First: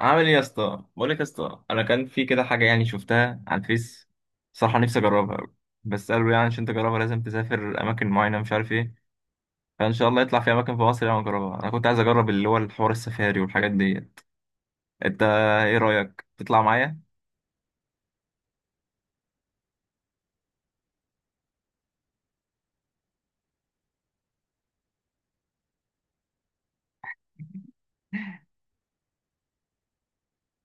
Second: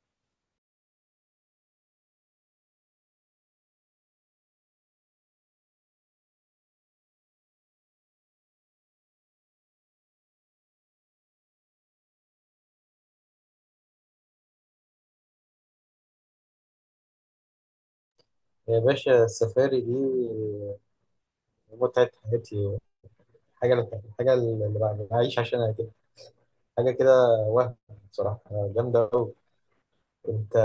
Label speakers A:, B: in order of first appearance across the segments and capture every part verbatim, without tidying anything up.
A: عامل ايه يا اسطى؟ بقول لك يا اسطى، انا كان في كده حاجه يعني شفتها على الفيس. صراحه نفسي اجربها أوي. بس قالوا يعني عشان تجربها لازم تسافر اماكن معينه، مش عارف ايه. فان شاء الله يطلع في اماكن في مصر يعني اجربها. انا كنت عايز اجرب اللي هو الحوار السفاري والحاجات ديت. انت، ايه رايك تطلع معايا؟
B: يا باشا، السفاري دي متعة حياتي. حاجة الحاجة اللي بع- بعيش عشانها كده، حاجة كده، وهم بصراحة، جامدة أوي. أنت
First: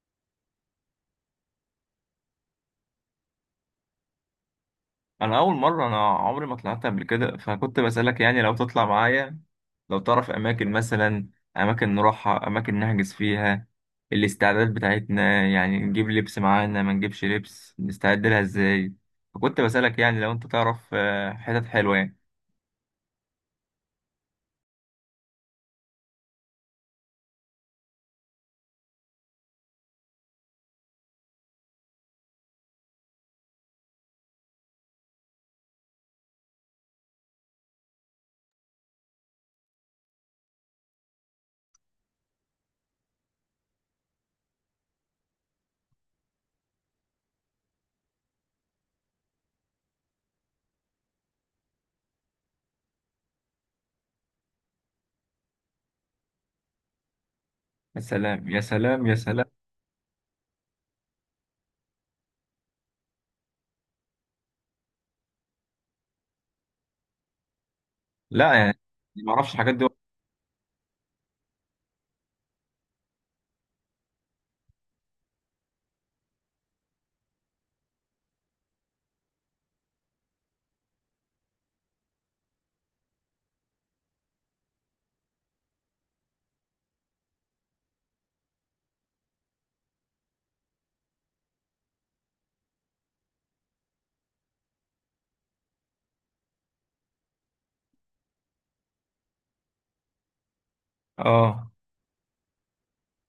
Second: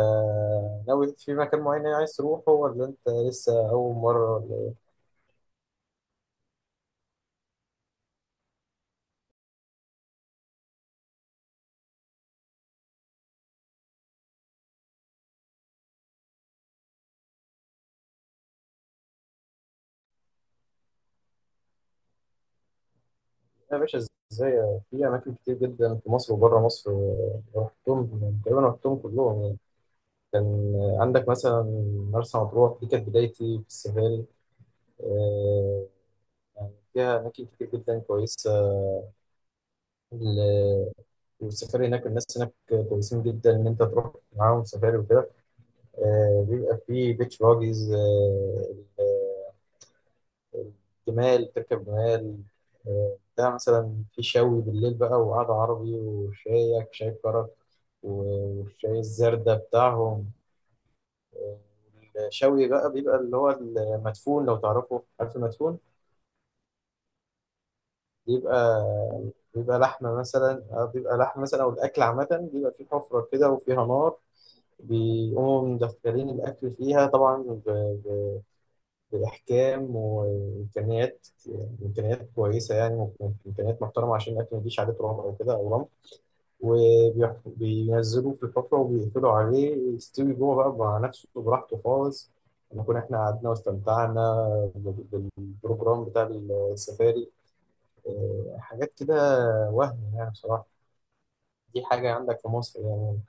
B: ناوي في مكان معين يعني عايز تروحه، ولا أنت لسه أول مرة، ولا إيه؟
A: انا اول مره، انا عمري ما طلعت قبل كده، فكنت بسالك يعني لو تطلع معايا، لو تعرف اماكن مثلا، اماكن نروحها، اماكن نحجز فيها. الاستعداد بتاعتنا يعني نجيب لبس معانا ما نجيبش لبس، نستعد لها ازاي؟ فكنت بسالك يعني لو انت تعرف آه، حتت حلوه يعني.
B: يا باشا، إزاي، في أماكن كتير جدا في مصر وبره مصر، رحتهم تقريبا، رحتهم كلهم يعني. كان عندك مثلا مرسى مطروح، دي كانت بدايتي في السفاري. آه، يعني فيها أماكن كتير جدا كويسة. ال- والسفاري هناك، الناس هناك كويسين جدا ان انت تروح معاهم سفاري وكده. آه، بيبقى فيه بيتش باجيز، جمال، تركب جمال. آه، بتاع مثلا، في شوي بالليل بقى، وقعدة عربي، وشايك شاي كرك.
A: يا سلام
B: و-
A: يا
B: والشاي
A: سلام يا سلام!
B: الزردة بتاعهم. آه، الشوي بقى بيبقى اللي هو المدفون، لو تعرفه، عارف المدفون؟
A: لا يعني،
B: بيبقى
A: ما اعرفش الحاجات
B: بيبقى
A: دي.
B: لحمة مثلا. آه، بيبقى لحمة مثلا، أو الأكل عامة، بيبقى فيه حفرة كده وفيها نار. بيقوموا مدخلين الأكل فيها طبعا، ب- ب- بإحكام وإمكانيات. إمكانيات كويسة يعني، إمكانيات محترمة، عشان الأكل ما يجيش عليه تراب أو كده أو رمل. وبينزلوه في الحفرة وبيقفلوا عليه، يستوي جوه بقى مع نفسه براحته خالص. نكون إحنا قعدنا واستمتعنا بال- بالبروجرام بتاع السفاري. آه، حاجات كده، وهم يعني بصراحة.
A: اه.
B: دي حاجة عندك في مصر يعني.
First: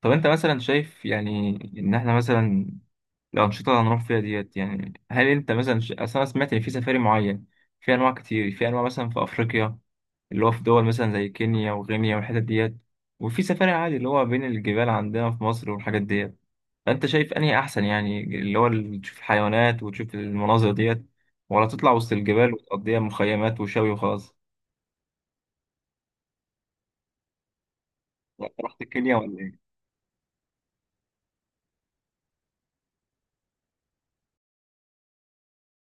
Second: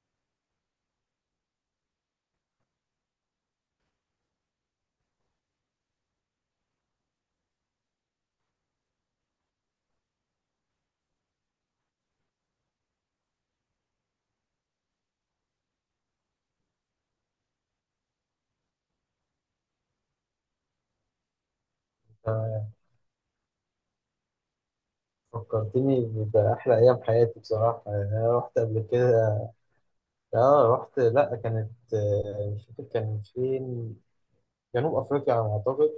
A: طب انت مثلا شايف يعني، ان احنا مثلا، الأنشطة اللي هنروح فيها ديت، يعني هل أنت مثلا ش- أصل أنا سمعت إن في سفاري معين. في أنواع كتير، في أنواع مثلا في أفريقيا، اللي هو في دول مثلا زي كينيا وغينيا والحتت ديت، وفي سفاري عادي اللي هو بين الجبال عندنا في مصر والحاجات ديت. فأنت شايف أنهي أحسن؟ يعني اللي هو ال- تشوف الحيوانات وتشوف المناظر ديت، ولا تطلع وسط الجبال وتقضيها مخيمات وشوي وخلاص؟
B: فكرتني بأحلى أيام حياتي، بصراحة. يعني أنا
A: لا،
B: رحت
A: أنت
B: قبل
A: رحت كينيا ولا
B: كده.
A: إيه؟
B: آه رحت، لأ كانت، آه، مش فاكر كان فين. جنوب أفريقيا على ما أعتقد.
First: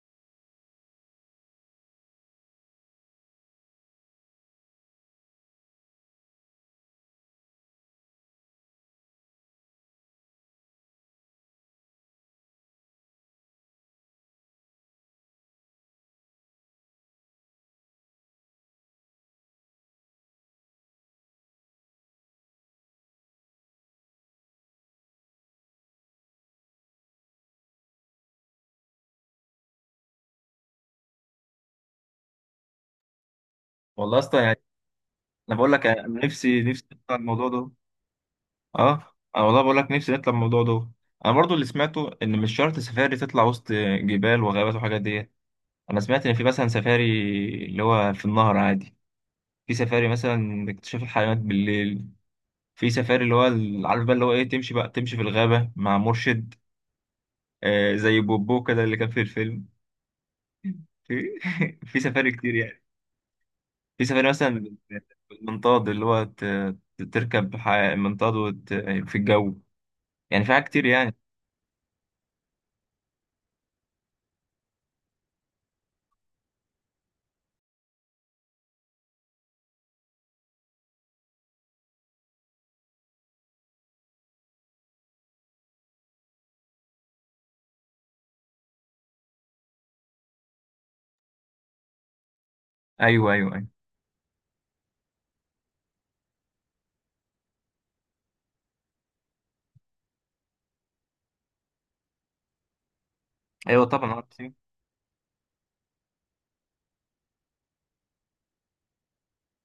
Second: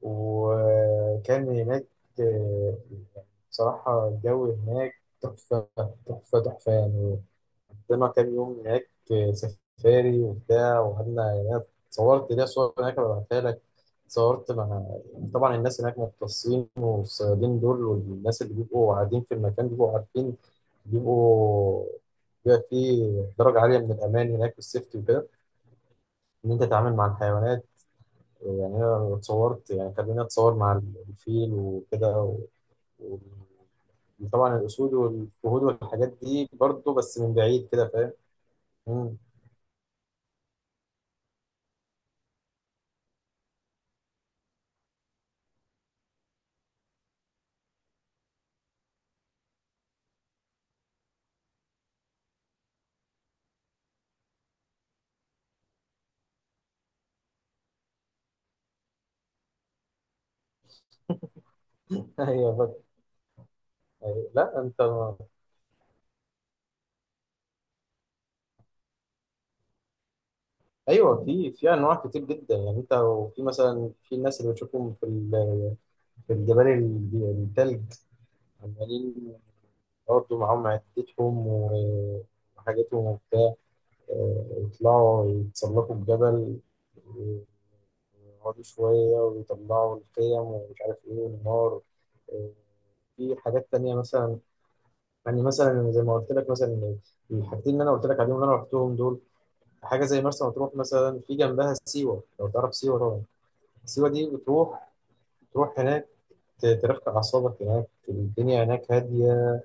B: وكان هناك، آه، يعني بصراحة الجو هناك تحفة، تحفة تحفة يعني. قضينا كام يوم هناك. آه، سفاري وبتاع، وقعدنا هناك. صورت ليا صور هناك، ببعتها لك. صورت مع، طبعا الناس هناك مختصين، والصيادين دول والناس اللي بيبقوا قاعدين في المكان بيبقوا عارفين. بيبقوا بيبقى فيه درجة عالية من الأمان هناك، والسيفتي وكده، إن أنت تتعامل مع الحيوانات. يعني أنا اتصورت، يعني خليني أتصور مع الفيل وكده، و- و-
A: والله أصلا
B: وطبعا
A: يعني،
B: الأسود
A: أنا
B: والفهود
A: بقول لك،
B: والحاجات
A: أنا
B: دي
A: نفسي نفسي
B: برضه،
A: أطلع
B: بس من
A: الموضوع
B: بعيد
A: ده.
B: كده.
A: اه،
B: فاهم؟
A: انا والله بقول لك نفسي نطلع الموضوع ده. انا برضو اللي سمعته ان مش شرط سفاري تطلع وسط جبال وغابات وحاجات دي. انا سمعت ان في مثلا سفاري اللي هو في النهر عادي، في سفاري مثلا اكتشاف الحيوانات بالليل، في سفاري اللي هو ال- عارف بقى اللي هو ايه، تمشي بقى تمشي في الغابة مع مرشد. آه، زي بوبو كده اللي كان في الفيلم. في في سفاري كتير
B: ايوه
A: يعني.
B: فاكر.
A: في سفاري
B: أيوة. لا
A: مثلا
B: انت.
A: بالمنطاد اللي هو ت- تركب ح- منطاد وت... في الجو. يعني في حاجات كتير يعني.
B: ايوه، في في انواع كتير جدا يعني. انت وفي مثلا، في الناس اللي بتشوفهم في ال- في الجبال، ال- التلج، عمالين برضه معاهم عدتهم و- وحاجتهم وبتاع. آه، يطلعوا يتسلقوا الجبل، ويقعدوا شوية ويطلعوا الخيم ومش عارف إيه، والنار. آه،
A: ايوه،
B: في
A: ايوه، ايوه.
B: حاجات تانية مثلا. يعني مثلا زي ما قلت لك مثلا، الحاجتين اللي أنا قلت لك عليهم، اللي أنا رحتهم دول. حاجه زي مرسى مطروح مثلا، في جنبها سيوه، لو تعرف سيوه طبعا.
A: ايوه
B: سيوه
A: طبعا
B: دي
A: عارف.
B: بتروح تروح هناك، ت- ترفع اعصابك هناك، الدنيا هناك هاديه.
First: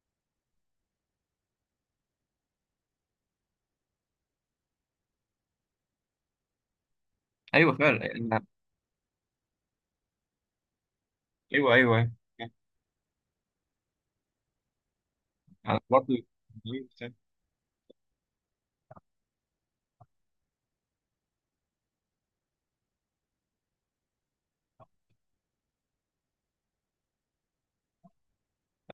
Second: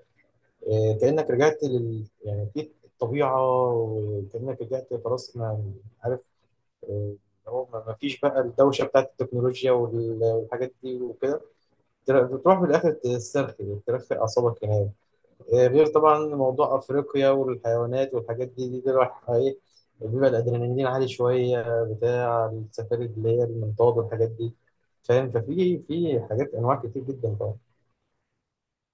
B: آه، كانك رجعت لل يعني في الطبيعه، وكانك رجعت خلاص ما عارف. آه، هو
A: ايوه
B: ما ما فيش
A: فعلا.
B: بقى الدوشه بتاعت التكنولوجيا وال- والحاجات دي وكده.
A: ايوه، ايوه، ايوه.
B: تر- بتروح في الاخر تسترخي، ترفع اعصابك هناك. آه،
A: انا
B: غير
A: برضه
B: طبعا موضوع افريقيا والحيوانات والحاجات دي، دي, دي راح ايه. بيبقى الادرينالين عالي شويه، بتاع السفاري اللي هي المنطاد والحاجات دي. فاهم؟ ففي في حاجات، انواع كتير جدا طبعا.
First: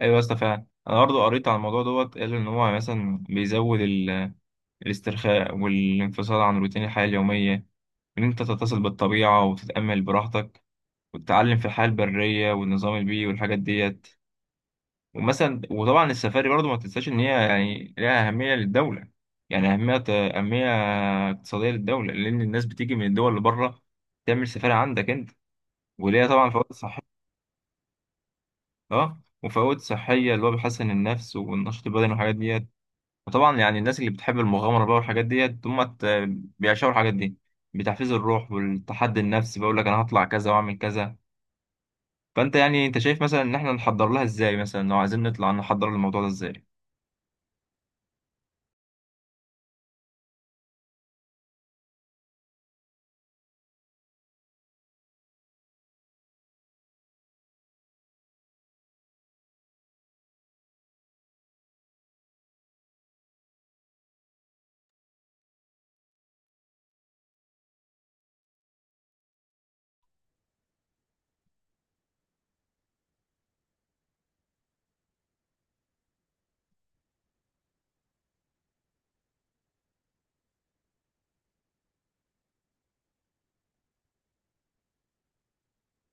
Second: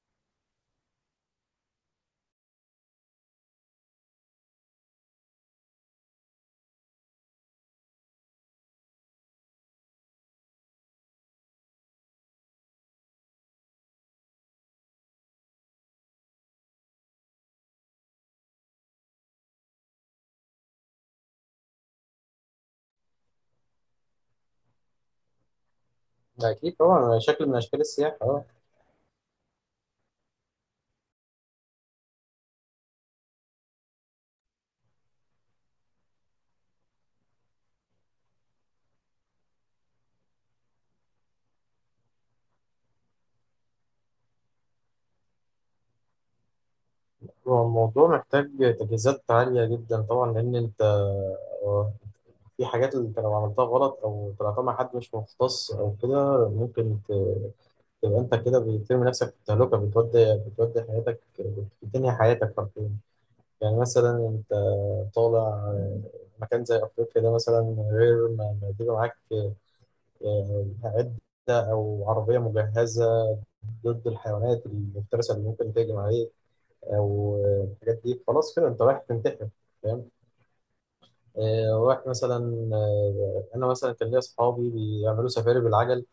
A: ايوه يا اسطى فعلا، انا برضه قريت عن الموضوع دوت، قال ان هو مثلا بيزود ال- الاسترخاء والانفصال عن روتين الحياه اليوميه، ان انت تتصل بالطبيعه وتتامل براحتك، وتتعلم في الحياه البريه والنظام البيئي والحاجات ديت. ومثلا وطبعا السفاري برضه ما تنساش ان هي يعني لها اهميه للدوله. يعني اهميه اهميه اقتصاديه للدوله، لان الناس بتيجي من الدول اللي بره تعمل سفاري عندك انت. وليها طبعا
B: ده
A: فوائد
B: اكيد
A: صحيه.
B: طبعا شكل من اشكال السياحه، اه.
A: اه، وفوائد صحية اللي هو بيحسن النفس والنشاط البدني والحاجات ديت. وطبعا يعني الناس اللي بتحب المغامرة بقى والحاجات ديت هم ت- بيعشقوا الحاجات دي، بتحفيز الروح والتحدي النفسي. بقول لك انا هطلع كذا واعمل كذا. فانت يعني انت شايف مثلا ان احنا نحضر لها ازاي؟ مثلا لو عايزين نطلع نحضر الموضوع ده ازاي؟
B: هو الموضوع محتاج تجهيزات عاليه جدا طبعا، لان انت، آه، في حاجات اللي انت لو عملتها غلط او طلعتها مع حد مش مختص او كده ممكن ت- تبقى انت كده بترمي نفسك في التهلكه، بتودي بتودي حياتك، بتنهي حياتك حرفيا. يعني مثلا انت طالع مكان زي افريقيا ده مثلا، غير ما ما يجيبوا معاك، آه، ده او عربيه مجهزه ضد الحيوانات المفترسه اللي ممكن تهجم عليك، او آه، الحاجات دي، خلاص كده انت رايح تنتحر. فاهم؟ آه، رايح مثلا. آه، انا مثلا كان ليا اصحابي بيعملوا سفاري بالعجل،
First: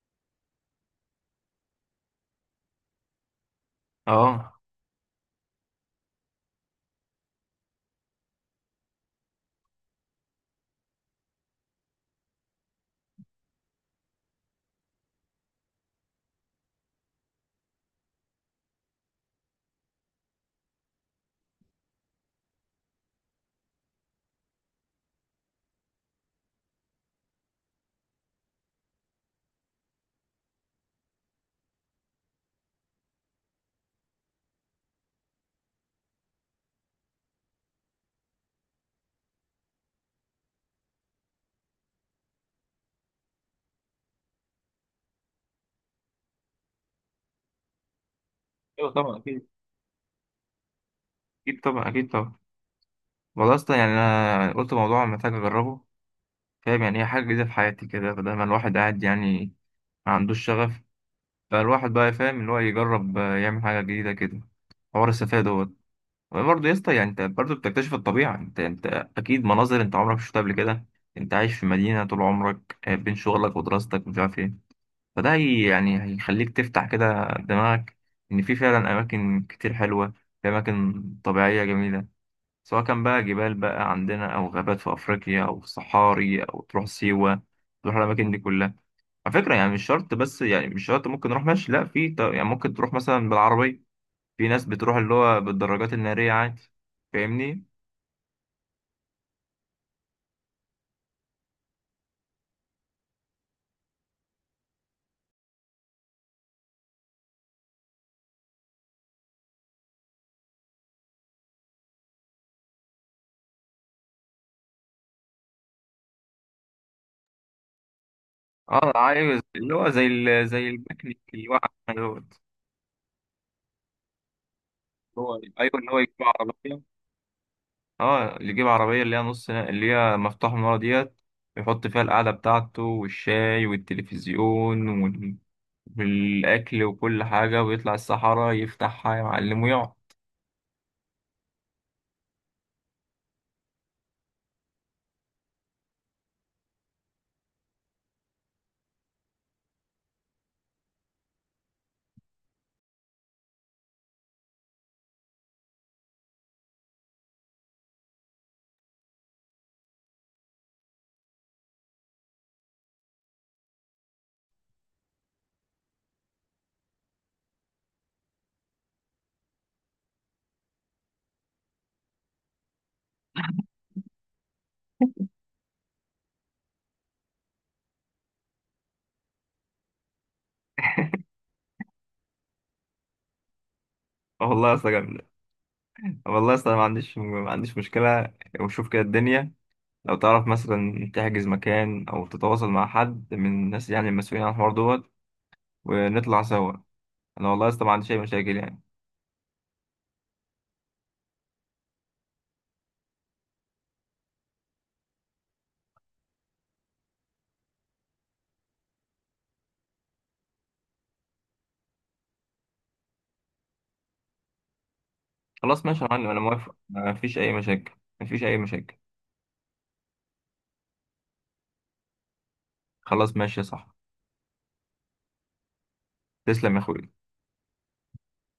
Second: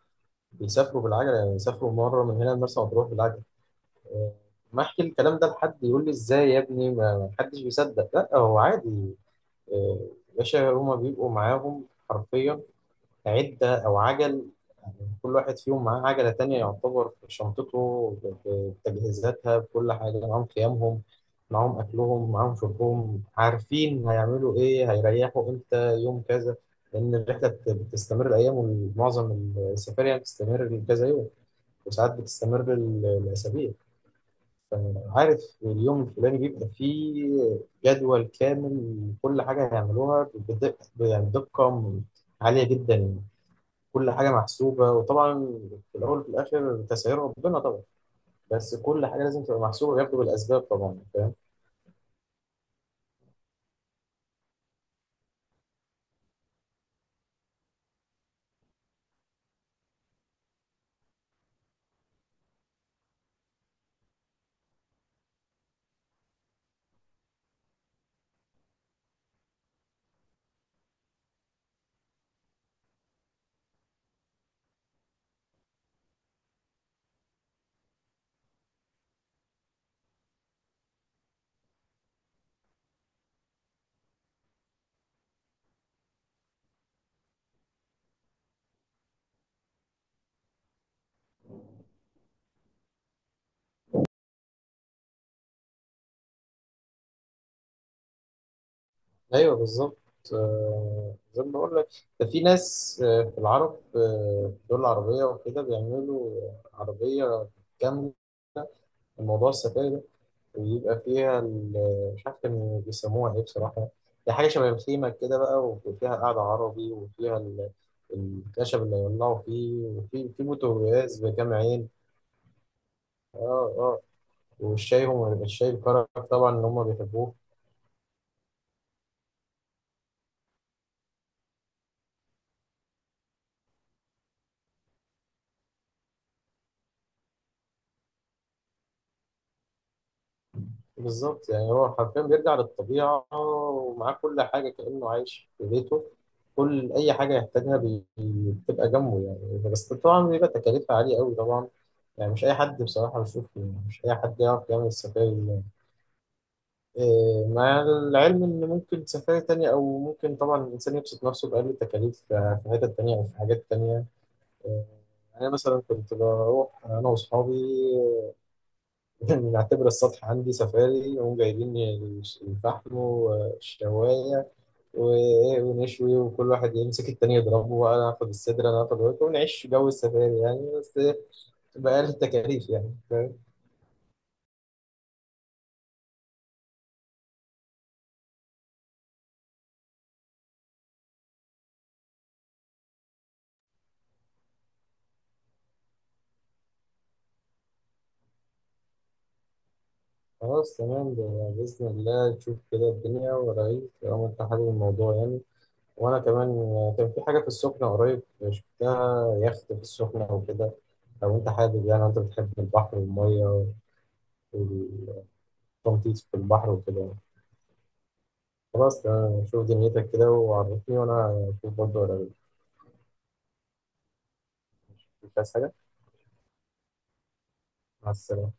B: بيسافروا بالعجل، يعني يسافروا مره من هنا لمرسى مطروح بالعجل. آه،
A: اه.
B: ما احكي الكلام ده لحد يقول لي ازاي يا ابني، ما ما حدش بيصدق، لا هو عادي. آه، باشا، هما بيبقوا معاهم حرفيا، عدة أو عجل. كل واحد فيهم معاه عجلة تانية، يعتبر في شنطته ب- بتجهيزاتها، بكل حاجة. معاهم خيامهم، معاهم أكلهم، معاهم شربهم. عارفين هيعملوا إيه، هيريحوا إمتى، يوم كذا، لأن الرحلة بت- بتستمر الأيام. ومعظم السفاري يعني بتستمر كذا يوم، وساعات بتستمر ال- الأسابيع. عارف اليوم الفلاني بيبقى فيه جدول كامل لكل حاجة هيعملوها، بدقة يعني، بدقة عالية جدا يعني. كل حاجة محسوبة. وطبعا في الأول وفي الآخر تسعير ربنا طبعا، بس
A: ايوه
B: كل
A: طبعا
B: حاجة لازم
A: اكيد،
B: تبقى محسوبة، وياخدوا بالأسباب طبعا. فاهم؟
A: اكيد طبعا، اكيد طبعا. والله اصلا يعني، انا قلت موضوع محتاج اجربه. فاهم، يعني هي حاجة جديدة في حياتي كده، فده ما الواحد قاعد يعني، ما عندوش شغف. فالواحد بقى فاهم اللي هو يجرب، آه، يعمل حاجة جديدة كده. حوار السفاهة دوت. برضه يا اسطى يعني، انت برضه بتكتشف الطبيعة، انت انت اكيد مناظر انت عمرك ما شفتها قبل كده. انت عايش في مدينة طول عمرك، آه، بين شغلك ودراستك ومش عارف ايه. فده هي يعني هيخليك تفتح كده دماغك، ان في فعلا اماكن كتير حلوة، في اماكن طبيعية جميلة، سواء كان بقى جبال بقى عندنا، او غابات في افريقيا، او صحاري، او تروح سيوة، تروح الاماكن دي كلها. على فكرة يعني مش شرط، بس يعني مش شرط ممكن نروح ماشي، لا في ط- يعني ممكن تروح مثلا بالعربية. في ناس بتروح اللي هو بالدراجات النارية عادي. فاهمني؟
B: أيوه بالظبط. آه، زي ما بقول لك، ده في ناس، آه، في العرب، آه، في الدول العربية وكده، بيعملوا عربية كاملة موضوع السفاري ده. ويبقى فيها ال- مش عارف كانوا بيسموها ايه بصراحة. هي حاجة شبه الخيمة كده بقى، وفيها قعدة عربي، وفيها ال- الخشب
A: اه،
B: اللي يولعوا
A: عايز اللي
B: فيه،
A: هو زي
B: وفي في
A: ال... زي
B: بوتاجاز
A: الميكانيك اللي
B: بكام
A: واقع
B: عين.
A: دوت.
B: اه اه، والشاي،
A: اللي هو،
B: هم الشاي
A: ايوه اللي هو
B: الكرك
A: يجيب
B: طبعا اللي
A: عربية.
B: هم بيحبوه.
A: اه، اللي يجيب عربية اللي هي نص، اللي هي مفتوح من ورا ديت، يحط فيها القعدة بتاعته والشاي والتلفزيون وال... والأكل وكل حاجة، ويطلع الصحراء يفتحها يا معلم ويقعد.
B: بالظبط، يعني هو حرفيا بيرجع للطبيعة ومعاه كل حاجة كأنه عايش في بيته. كل أي حاجة يحتاجها بي- بتبقى جنبه يعني، بس طبعا بيبقى تكاليفها عالية أوي طبعا. يعني مش أي حد، بصراحة بشوف مش أي حد يعرف يعمل السفاري اللي- إيه، مع العلم إن ممكن سفاري تانية، أو ممكن طبعا الإنسان يبسط نفسه بأقل التكاليف في حتت تانية أو في حاجات تانية. إيه، أنا مثلا كنت بروح أنا وأصحابي، نعتبر السطح عندي سفاري، نقوم جايبين الفحم والشواية و- ونشوي، وكل واحد يمسك التاني يضربه، وأنا آخد الصدر أنا آخد الورك، ونعيش جو السفاري يعني، بس بأقل التكاليف يعني. فاهم؟
A: اه، والله يا اسطى جامدة. والله يا اسطى، ما عنديش ما عنديش مشكلة. وشوف كده الدنيا، لو تعرف مثلا تحجز مكان او تتواصل مع حد من الناس، يعني المسؤولين عن الحوار دوت، ونطلع سوا. انا والله لسه ما عنديش اي مشاكل يعني.
B: خلاص تمام. ده بإذن الله تشوف كده الدنيا ورايك، طالما أنت حابب الموضوع يعني. وأنا كمان، كان في حاجة في السخنة قريب، شفتها يخت في السخنة أو كده، لو أنت حابب، يعني أنت بتحب البحر والمية
A: خلاص ماشي يا
B: والتنطيط
A: معلم،
B: في
A: انا
B: البحر
A: موافق، ما
B: وكده.
A: فيش اي مشاكل. ما فيش اي مشاكل.
B: خلاص تمام، شوف دنيتك كده وعرفني وأنا أشوف برضه، ولا
A: خلاص ماشي يا صاحبي.
B: مش عايز حاجة.
A: تسلم يا اخوي.
B: مع السلامة.